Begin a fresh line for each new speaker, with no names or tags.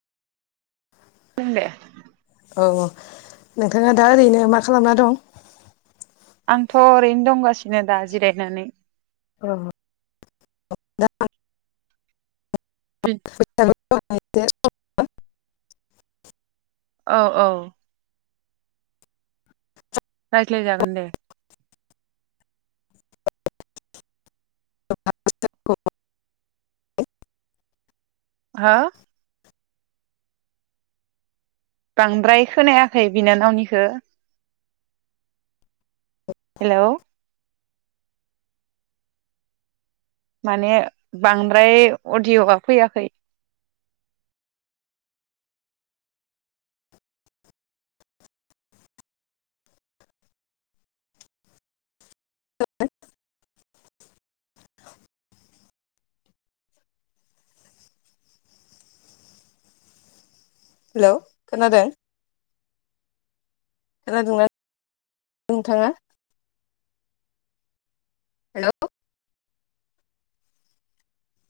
बुंदो
औ औ नोंथाङा दा ओरैनो मा खालामना दं।
आंथ' ओरैनो दंगासिनो दा जिरायनानै
ओ [unintelligible] [unintelligible] [unintelligible]
औ औ। रायज्लायजागोन दे।
[unintelligible]
हो? बांद्राय खोनायाखै बिनानावखो हेलौ। माने बांद्राय अदिय'आ फैयाखै।
[unintelligible] हेल' खोनादों? खोनादोंना नोंथाङा? [inaudible] हेल'?